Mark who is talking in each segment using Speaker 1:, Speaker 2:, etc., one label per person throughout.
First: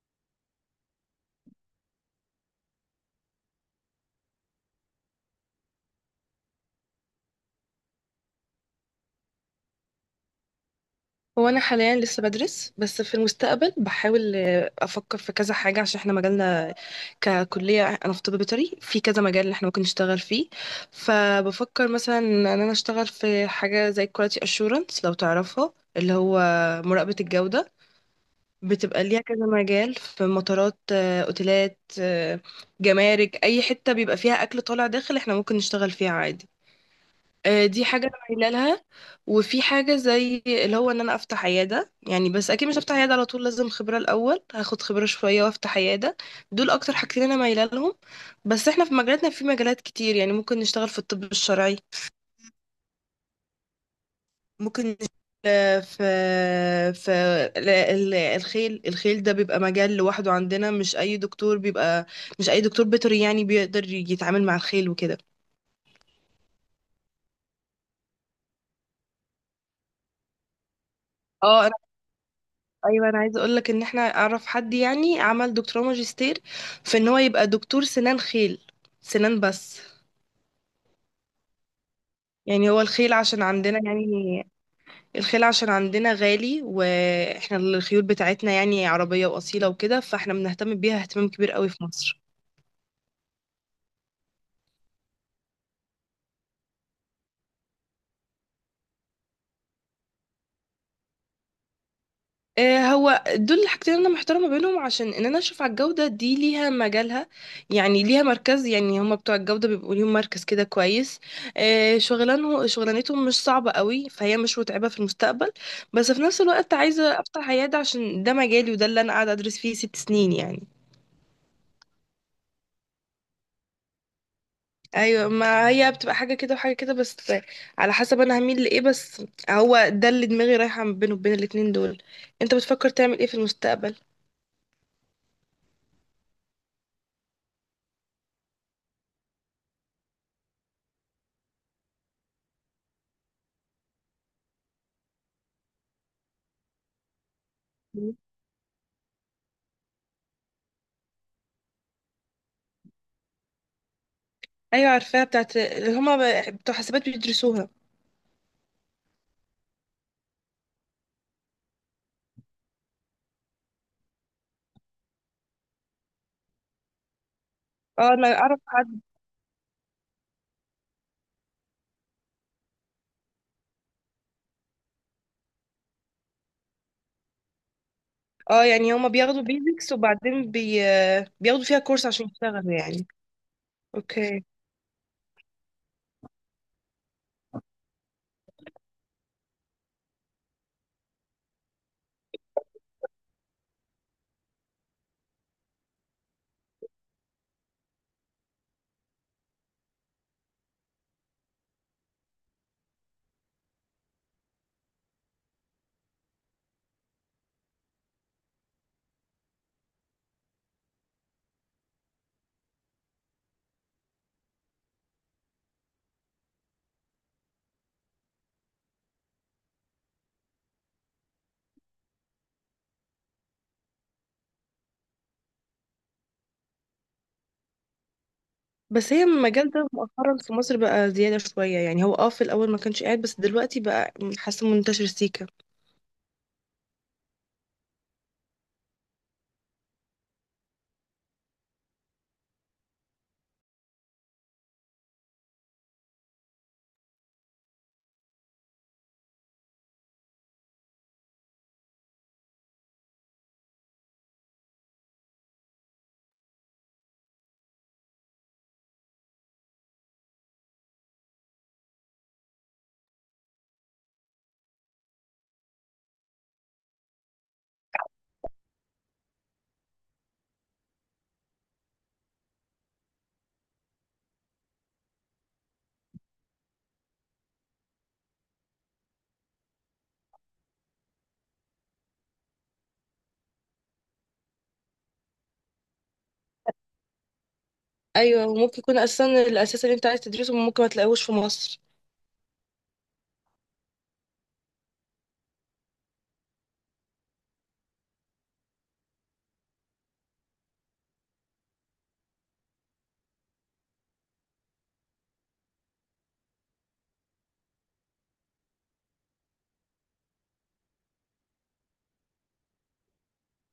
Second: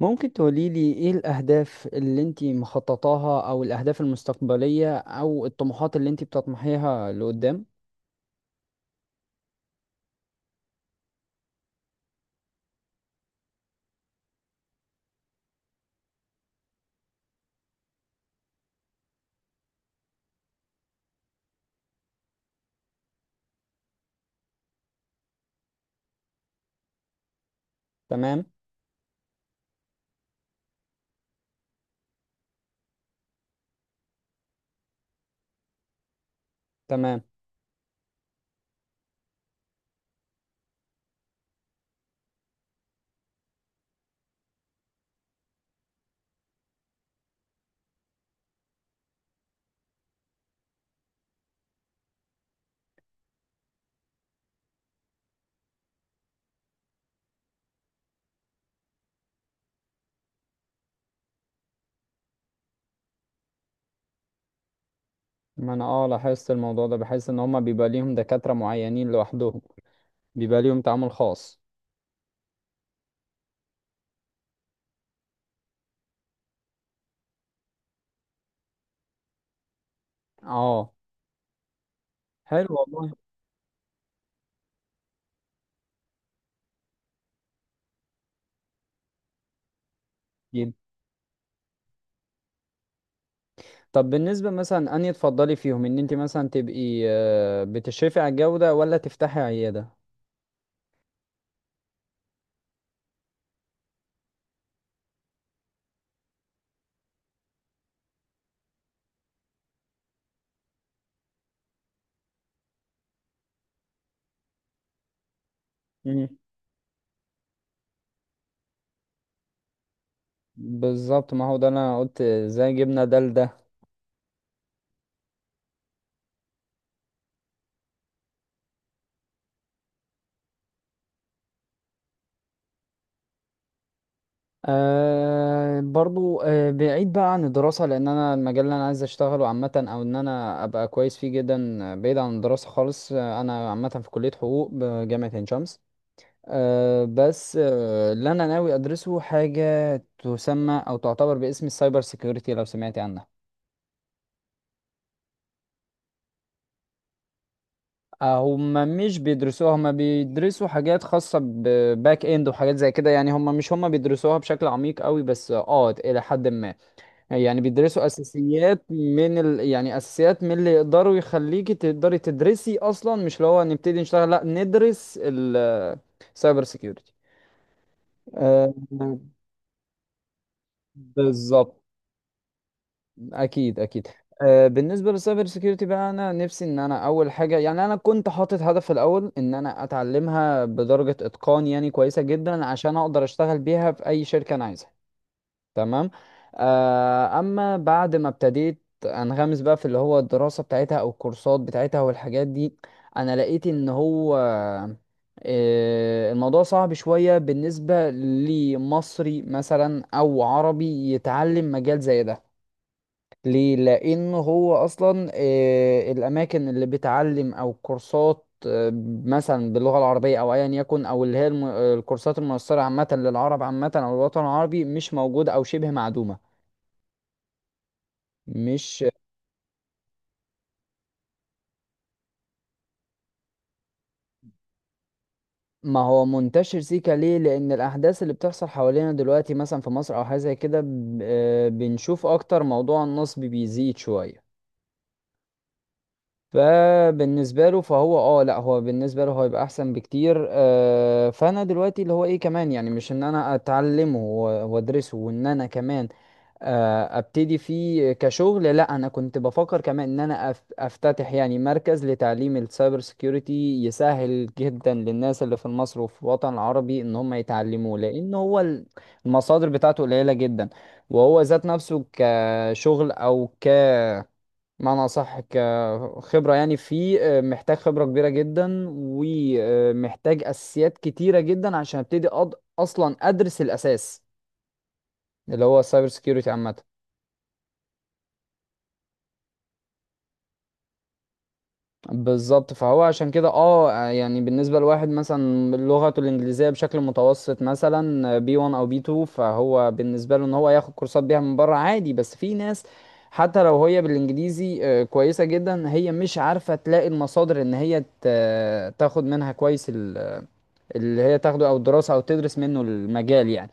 Speaker 1: ممكن تقوليلي ايه الأهداف اللي انتي مخططاها أو الأهداف المستقبلية أو الطموحات اللي انتي بتطمحيها لقدام؟
Speaker 2: هو انا حاليا لسه بدرس، بس في المستقبل بحاول افكر في كذا حاجه. عشان احنا مجالنا ككليه انا في طب بيطري، في كذا مجال اللي احنا ممكن نشتغل فيه. فبفكر مثلا ان انا اشتغل في حاجه زي كواليتي اشورنس، لو تعرفها، اللي هو مراقبه الجوده.
Speaker 1: تمام
Speaker 2: بتبقى ليها كذا مجال، في مطارات، اوتيلات، جمارك، اي حته بيبقى فيها اكل طالع داخل احنا ممكن نشتغل فيها عادي.
Speaker 1: تمام،
Speaker 2: دي حاجة أنا مايلة لها. وفي حاجة زي اللي هو إن أنا أفتح عيادة، يعني بس أكيد مش هفتح عيادة على طول، لازم خبرة الأول، هاخد خبرة شوية وأفتح عيادة. دول أكتر حاجتين أنا مايلة لهم. بس إحنا في مجالاتنا، في مجالات كتير، يعني ممكن نشتغل في الطب الشرعي، ممكن نشتغل في الخيل. الخيل ده بيبقى مجال لوحده عندنا، مش أي دكتور بيبقى، مش أي دكتور بيطري يعني بيقدر يتعامل مع الخيل وكده.
Speaker 1: ما أنا لاحظت الموضوع ده، بحس إن هما بيبقى ليهم دكاترة معينين لوحدهم، بيبقى ليهم تعامل خاص.
Speaker 2: اه، ايوه، انا عايزه اقول لك ان احنا اعرف حد يعني عمل دكتوراه ماجستير في ان هو يبقى دكتور سنان خيل، سنان بس.
Speaker 1: اه، حلو
Speaker 2: يعني هو
Speaker 1: والله.
Speaker 2: الخيل عشان عندنا، يعني الخيل عشان عندنا غالي، واحنا الخيول بتاعتنا يعني عربيه واصيله وكده، فاحنا
Speaker 1: جدا.
Speaker 2: بنهتم بيها اهتمام كبير قوي في مصر.
Speaker 1: طب بالنسبة مثلا أنهي تفضلي فيهم، إن انتي مثلا تبقي بتشرفي على الجودة ولا تفتحي عيادة؟
Speaker 2: هو دول الحاجتين اللي انا محترمه بينهم، عشان ان انا اشوف على الجوده دي ليها مجالها، يعني ليها مركز، يعني هما بتوع الجوده بيبقوا ليهم مركز كده كويس. شغلانتهم مش صعبه قوي، فهي مش متعبه في المستقبل. بس في
Speaker 1: مم.
Speaker 2: نفس الوقت عايزه افتح عياده، عشان ده مجالي، وده اللي انا قاعده ادرس فيه 6 سنين يعني.
Speaker 1: بالظبط، ما هو ده اللي أنا قلت زي جبنا ده لده.
Speaker 2: ايوه، ما هي بتبقى حاجه كده وحاجه كده، بس على حسب انا هميل لايه. بس هو ده اللي دماغي رايحه بينه، وبين الاتنين دول. انت بتفكر تعمل ايه في المستقبل؟
Speaker 1: أه، برضو، بعيد بقى عن الدراسة، لأن أنا المجال اللي أنا عايز أشتغله عامة، أو إن أنا أبقى كويس فيه جدا، بعيد عن الدراسة خالص. أنا عامة في كلية حقوق بجامعة عين شمس. أه بس اللي أنا ناوي أدرسه حاجة تسمى أو تعتبر باسم السايبر سيكيورتي، لو سمعت عنها.
Speaker 2: ايوه عارفاها، بتاعت اللي هما بتوع حسابات بيدرسوها.
Speaker 1: هما مش بيدرسوها هما بيدرسوا حاجات خاصة بباك اند وحاجات زي كده، يعني هما مش هما بيدرسوها بشكل عميق قوي، بس اه إلى حد ما. يعني بيدرسوا
Speaker 2: اه انا اعرف
Speaker 1: اساسيات
Speaker 2: حد.
Speaker 1: من يعني اساسيات من اللي يقدروا يخليكي تقدري تدرسي اصلا، مش اللي هو نبتدي نشتغل، لا ندرس السايبر سيكيورتي.
Speaker 2: اه
Speaker 1: آه،
Speaker 2: يعني هما بياخدوا بيزكس وبعدين بياخدوا فيها
Speaker 1: بالظبط.
Speaker 2: كورس عشان يشتغلوا يعني.
Speaker 1: اكيد.
Speaker 2: اوكي.
Speaker 1: بالنسبه للسايبر سيكيورتي بقى، انا نفسي ان انا اول حاجه، يعني انا كنت حاطط هدف في الاول ان انا اتعلمها بدرجه اتقان يعني كويسه جدا، عشان اقدر اشتغل بيها في اي شركه انا عايزها. تمام. اما بعد ما ابتديت انغمس بقى في اللي هو الدراسة بتاعتها او الكورسات بتاعتها والحاجات دي، انا لقيت ان هو الموضوع صعب شوية بالنسبة لمصري مثلا او عربي يتعلم مجال زي ده. ليه؟ لان هو اصلا الاماكن اللي بتعلم او كورسات، مثلا باللغة العربية او ايا يكن، او اللي هي الكورسات الميسرة عامة للعرب، عامة او الوطن العربي، مش موجودة او شبه معدومة. مش...
Speaker 2: بس هي المجال ده مؤخرا في مصر بقى زيادة شوية، يعني هو اه في الأول ما كانش قاعد، بس دلوقتي بقى حاسة منتشر سيكا.
Speaker 1: ما هو منتشر سيكا. ليه؟ لان الاحداث اللي بتحصل حوالينا دلوقتي مثلا في مصر او حاجه زي كده، بنشوف اكتر موضوع النصب بيزيد شويه. فبالنسبه له، فهو اه، لا، هو بالنسبه له هو يبقى احسن بكتير. فانا دلوقتي اللي هو ايه كمان، يعني مش ان انا اتعلمه وادرسه، وان انا كمان ابتدي فيه كشغل، لا، انا كنت بفكر كمان ان انا افتتح يعني مركز لتعليم السايبر سيكيورتي، يسهل جدا للناس اللي في مصر وفي الوطن العربي ان هم يتعلموه، لان هو المصادر بتاعته قليلة جدا. وهو ذات نفسه كشغل او ك معنى صح، كخبرة، يعني فيه محتاج خبرة كبيرة جدا ومحتاج اساسيات كتيرة جدا عشان ابتدي اصلا ادرس الاساس اللي هو السايبر سيكيورتي عامة.
Speaker 2: أيوة، وممكن يكون أساسا الأساس اللي أنت عايز تدرسه ممكن ما تلاقوش في مصر.
Speaker 1: بالظبط، فهو عشان كده اه، يعني بالنسبة لواحد مثلا لغته الإنجليزية بشكل متوسط، مثلا بي 1 أو بي 2، فهو بالنسبة له إن هو ياخد كورسات بيها من بره عادي، بس في ناس حتى لو هي بالإنجليزي كويسة جدا، هي مش عارفة تلاقي المصادر إن هي تاخد منها كويس اللي هي تاخده، أو الدراسة أو تدرس منه المجال يعني.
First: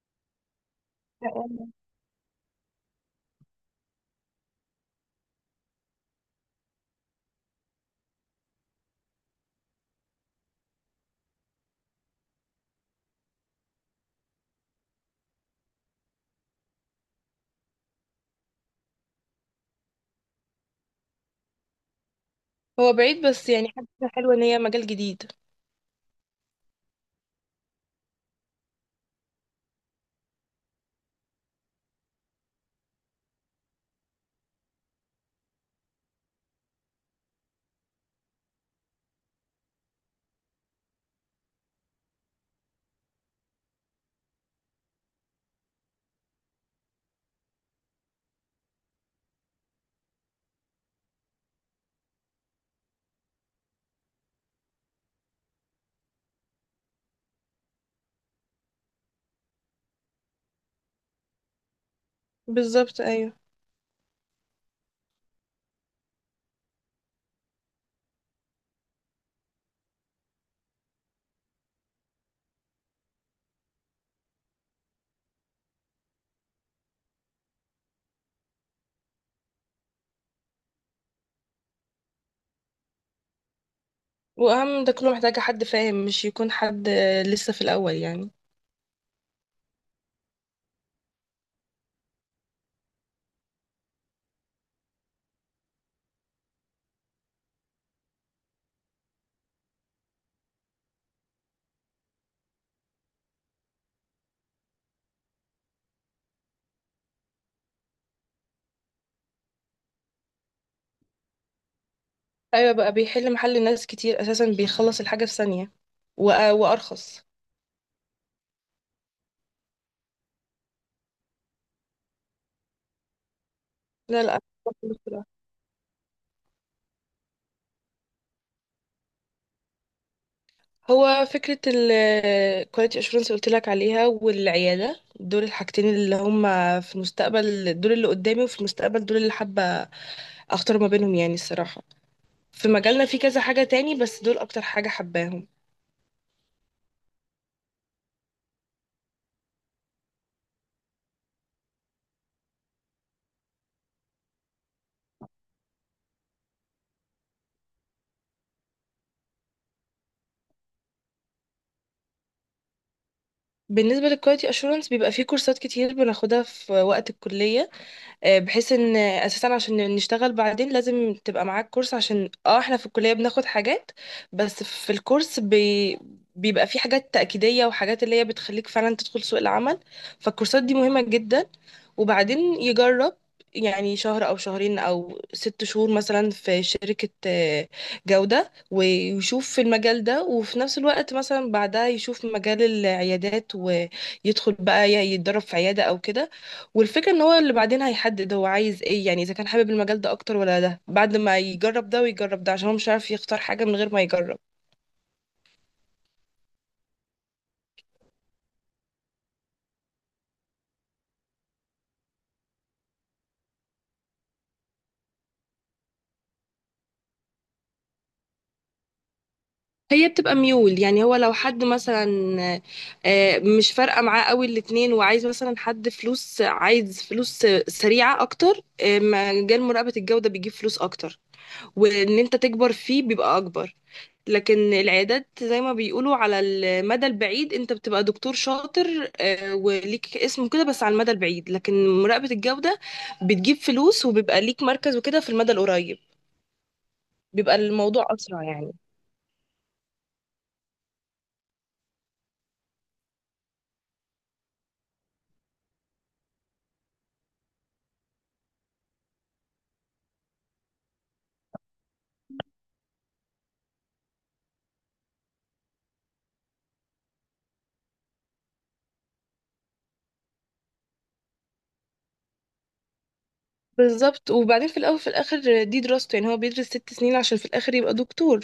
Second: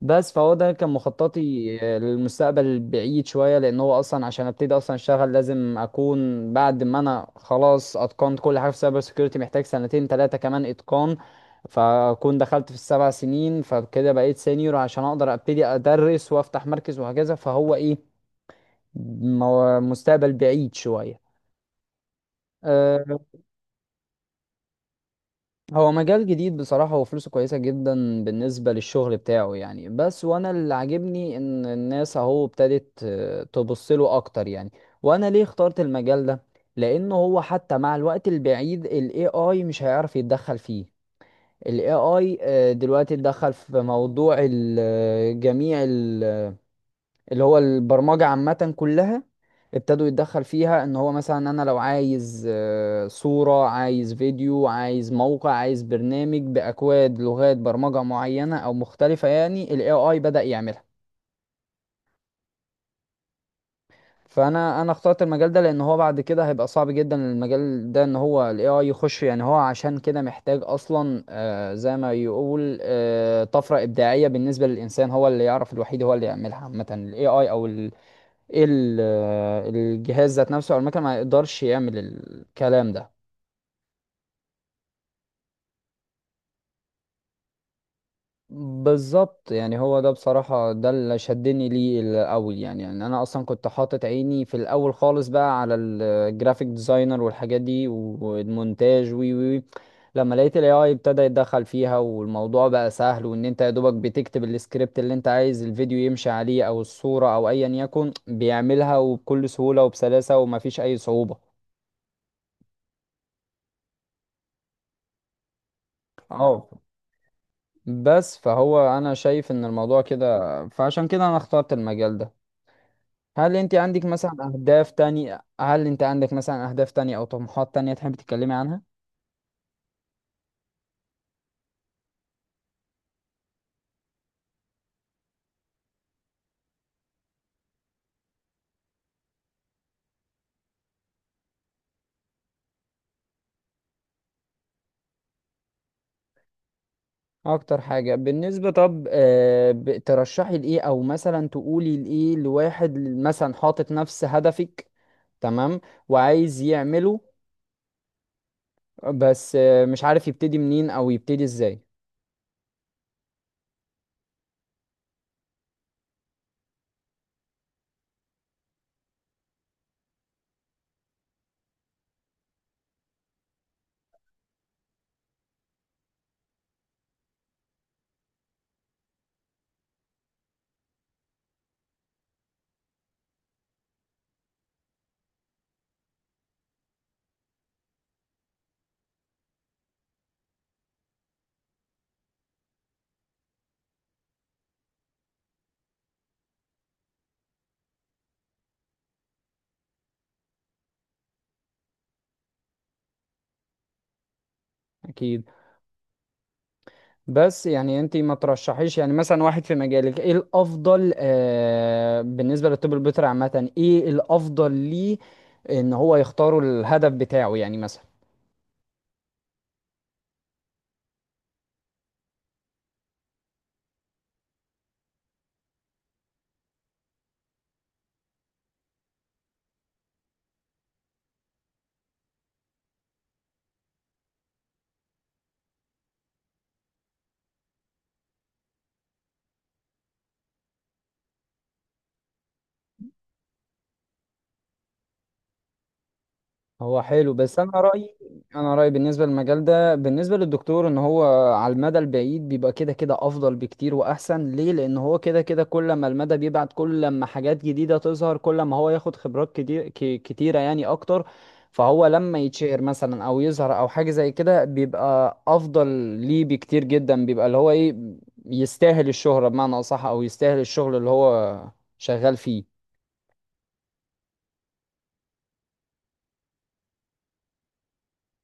Speaker 1: بس فهو ده كان مخططي للمستقبل البعيد شوية، لأن هو أصلا عشان أبتدي أصلا أشتغل، لازم أكون بعد ما أنا خلاص أتقنت كل حاجة في سايبر سيكيورتي، محتاج 2 3 كمان إتقان، فأكون دخلت في ال 7 سنين، فكده بقيت سينيور عشان أقدر أبتدي أدرس وأفتح مركز وهكذا. فهو إيه، مستقبل بعيد شوية.
Speaker 2: هو
Speaker 1: آه،
Speaker 2: بعيد، بس يعني حاجة حلوة إن هي مجال جديد.
Speaker 1: هو مجال جديد بصراحة، وفلوسه كويسة جدا بالنسبة للشغل بتاعه يعني. بس وانا اللي عاجبني ان الناس اهو ابتدت تبص له اكتر يعني. وانا ليه اخترت المجال ده؟ لانه هو حتى مع الوقت البعيد، ال AI مش هيعرف يتدخل فيه. ال AI دلوقتي اتدخل في موضوع جميع ال اللي هو البرمجة عامة كلها ابتدوا يتدخل فيها، ان هو مثلا انا لو عايز صورة، عايز فيديو، عايز موقع، عايز برنامج باكواد، لغات برمجة معينة او مختلفة، يعني ال AI بدأ يعملها.
Speaker 2: بالظبط، أيوة.
Speaker 1: فانا اخترت المجال ده لان هو بعد كده هيبقى صعب جدا المجال ده ان هو ال AI يخش، يعني هو عشان كده محتاج اصلا زي ما يقول طفرة ابداعية بالنسبة للانسان، هو اللي يعرف الوحيد هو اللي يعملها عامة ال AI، او ال- الجهاز ذات نفسه، او المكنه ما يقدرش يعمل الكلام ده.
Speaker 2: وأهم ده كله محتاجة حد فاهم، مش يكون حد لسه في الأول يعني.
Speaker 1: بالظبط، يعني هو ده بصراحه ده اللي شدني ليه الاول يعني. يعني انا اصلا كنت حاطط عيني في الاول خالص بقى على الجرافيك ديزاينر والحاجات دي والمونتاج وي وي لما لقيت الاي اي ابتدى يتدخل فيها، والموضوع بقى سهل، وان انت يا دوبك بتكتب السكريبت اللي انت عايز الفيديو يمشي عليه او الصوره او ايا يكن، بيعملها وبكل سهوله وبسلاسه ومفيش اي صعوبه.
Speaker 2: ايوه بقى بيحل محل ناس كتير اساسا، بيخلص الحاجه في ثانيه
Speaker 1: اه.
Speaker 2: وارخص.
Speaker 1: بس فهو انا شايف ان الموضوع كده، فعشان كده انا اخترت المجال ده. هل انت عندك
Speaker 2: لا
Speaker 1: مثلا
Speaker 2: لا،
Speaker 1: اهداف تانية؟ او طموحات تانية تحب تتكلمي عنها؟
Speaker 2: هو فكره الكواليتي اشورنس اللي قلت لك عليها، والعياده، دول الحاجتين اللي هم في المستقبل، دول اللي قدامي وفي المستقبل، دول اللي حابه اختار ما بينهم يعني الصراحه. في مجالنا في كذا حاجه تاني، بس دول اكتر حاجه حباهم.
Speaker 1: اكتر حاجة بالنسبة، طب ترشحي لايه، او مثلا تقولي لايه لواحد مثلا حاطط نفس هدفك. تمام. وعايز يعمله، بس مش عارف يبتدي منين او يبتدي ازاي.
Speaker 2: بالنسبه للكواليتي اشورنس، بيبقى في كورسات كتير بناخدها في وقت الكليه، بحيث ان اساسا عشان نشتغل بعدين لازم تبقى معاك كورس. عشان اه احنا في الكلية بناخد حاجات، بس في الكورس بيبقى في حاجات تأكيدية، وحاجات اللي هي بتخليك فعلا تدخل سوق العمل. فالكورسات دي مهمة جدا. وبعدين يجرب، يعني شهر او شهرين او 6 شهور مثلا في شركة جودة، ويشوف في المجال ده، وفي نفس الوقت مثلا بعدها يشوف مجال العيادات، ويدخل بقى يتدرب في عيادة او كده. والفكرة ان هو اللي بعدين هيحدد هو عايز ايه، يعني اذا كان حابب المجال ده اكتر ولا ده، بعد ما يجرب ده ويجرب ده، عشان هو مش عارف يختار حاجة من غير ما يجرب.
Speaker 1: اكيد. بس يعني انت ما ترشحيش يعني مثلا واحد في مجالك؟ ايه الافضل، آه، بالنسبه للطب البيطري عامه، ايه الافضل ليه ان هو يختاروا الهدف بتاعه يعني مثلا؟
Speaker 2: هي بتبقى ميول، يعني هو لو حد مثلا مش فارقة معاه قوي الاتنين، وعايز مثلا حد فلوس، عايز فلوس سريعة اكتر، مجال مراقبة الجودة بيجيب فلوس اكتر، وان انت تكبر فيه بيبقى اكبر. لكن العيادات زي ما بيقولوا على المدى البعيد انت بتبقى دكتور شاطر، وليك اسم كده، بس على المدى البعيد. لكن مراقبة الجودة بتجيب فلوس، وبيبقى ليك مركز وكده في المدى القريب،
Speaker 1: هو حلو،
Speaker 2: بيبقى
Speaker 1: بس انا
Speaker 2: الموضوع
Speaker 1: رايي.
Speaker 2: أسرع يعني.
Speaker 1: انا رايي بالنسبه للمجال ده، بالنسبه للدكتور، ان هو على المدى البعيد بيبقى كده كده افضل بكتير واحسن. ليه؟ لان هو كده كده كل ما المدى بيبعد، كل ما حاجات جديده تظهر، كل ما هو ياخد خبرات كتيره يعني اكتر. فهو لما يتشهر مثلا او يظهر او حاجه زي كده، بيبقى افضل ليه بكتير جدا. بيبقى اللي هو ايه، يستاهل الشهره بمعنى اصح، او يستاهل الشغل اللي هو شغال فيه.
Speaker 2: بالظبط. وبعدين في الأول في الآخر دي دراسته، يعني هو بيدرس 6 سنين عشان في الآخر يبقى دكتور.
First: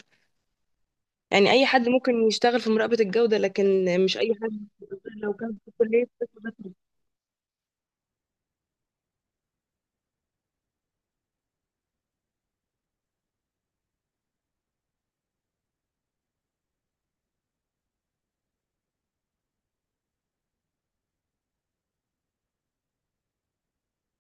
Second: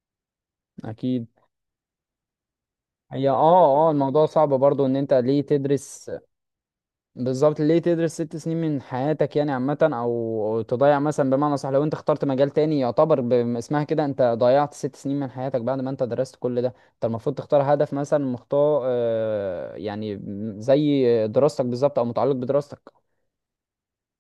Speaker 1: اكيد.
Speaker 2: يعني أي حد ممكن يشتغل في مراقبة
Speaker 1: هي
Speaker 2: الجودة، لكن
Speaker 1: اه
Speaker 2: مش
Speaker 1: الموضوع
Speaker 2: أي
Speaker 1: صعب
Speaker 2: حد
Speaker 1: برضو ان انت
Speaker 2: لو
Speaker 1: ليه
Speaker 2: كان في كلية
Speaker 1: تدرس؟
Speaker 2: طب بس.
Speaker 1: بالظبط، ليه تدرس 6 سنين من حياتك يعني عامة، أو تضيع مثلا بمعنى صح. لو أنت اخترت مجال تاني يعتبر باسمها كده، أنت ضيعت 6 سنين من حياتك بعد ما أنت درست كل ده. أنت المفروض تختار هدف مثلا مختار يعني زي دراستك بالظبط أو متعلق بدراستك.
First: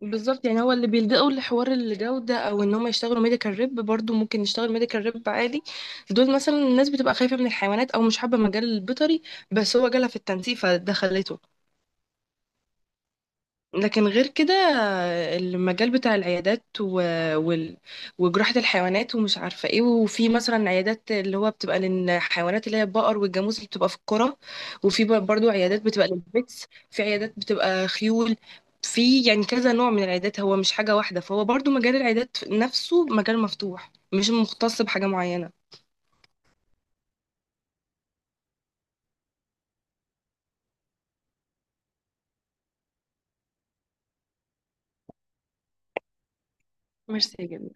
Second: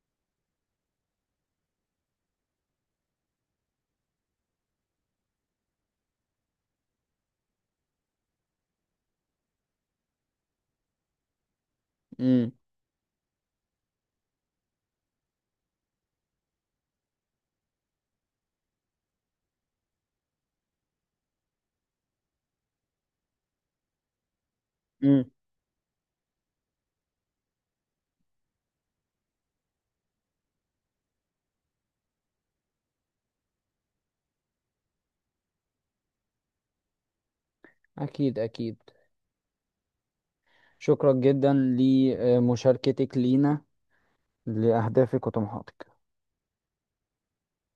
Speaker 2: بالظبط. يعني هو اللي بيلجأوا لحوار الجودة، أو إن هم يشتغلوا ميديكال ريب، برضو ممكن يشتغل ميديكال ريب عادي. دول مثلا الناس بتبقى خايفة من الحيوانات، أو مش حابة مجال البيطري، بس هو جالها في التنسيق فده خلته.
Speaker 1: امم.
Speaker 2: لكن غير كده، المجال بتاع وال... وجراحة الحيوانات ومش عارفة ايه. وفي مثلا عيادات اللي هو بتبقى للحيوانات اللي هي البقر والجاموس اللي بتبقى في القرى، وفي
Speaker 1: مم.
Speaker 2: برضو عيادات بتبقى للبيتس، في عيادات بتبقى خيول. في يعني كذا نوع من العيادات، هو مش حاجة واحدة، فهو برضو مجال العيادات نفسه مجال مفتوح، مش مختص بحاجة معينة.
Speaker 1: أكيد. شكرا جدا لمشاركتك لينا، لأهدافك وطموحاتك.
Speaker 2: ميرسي يا جميل.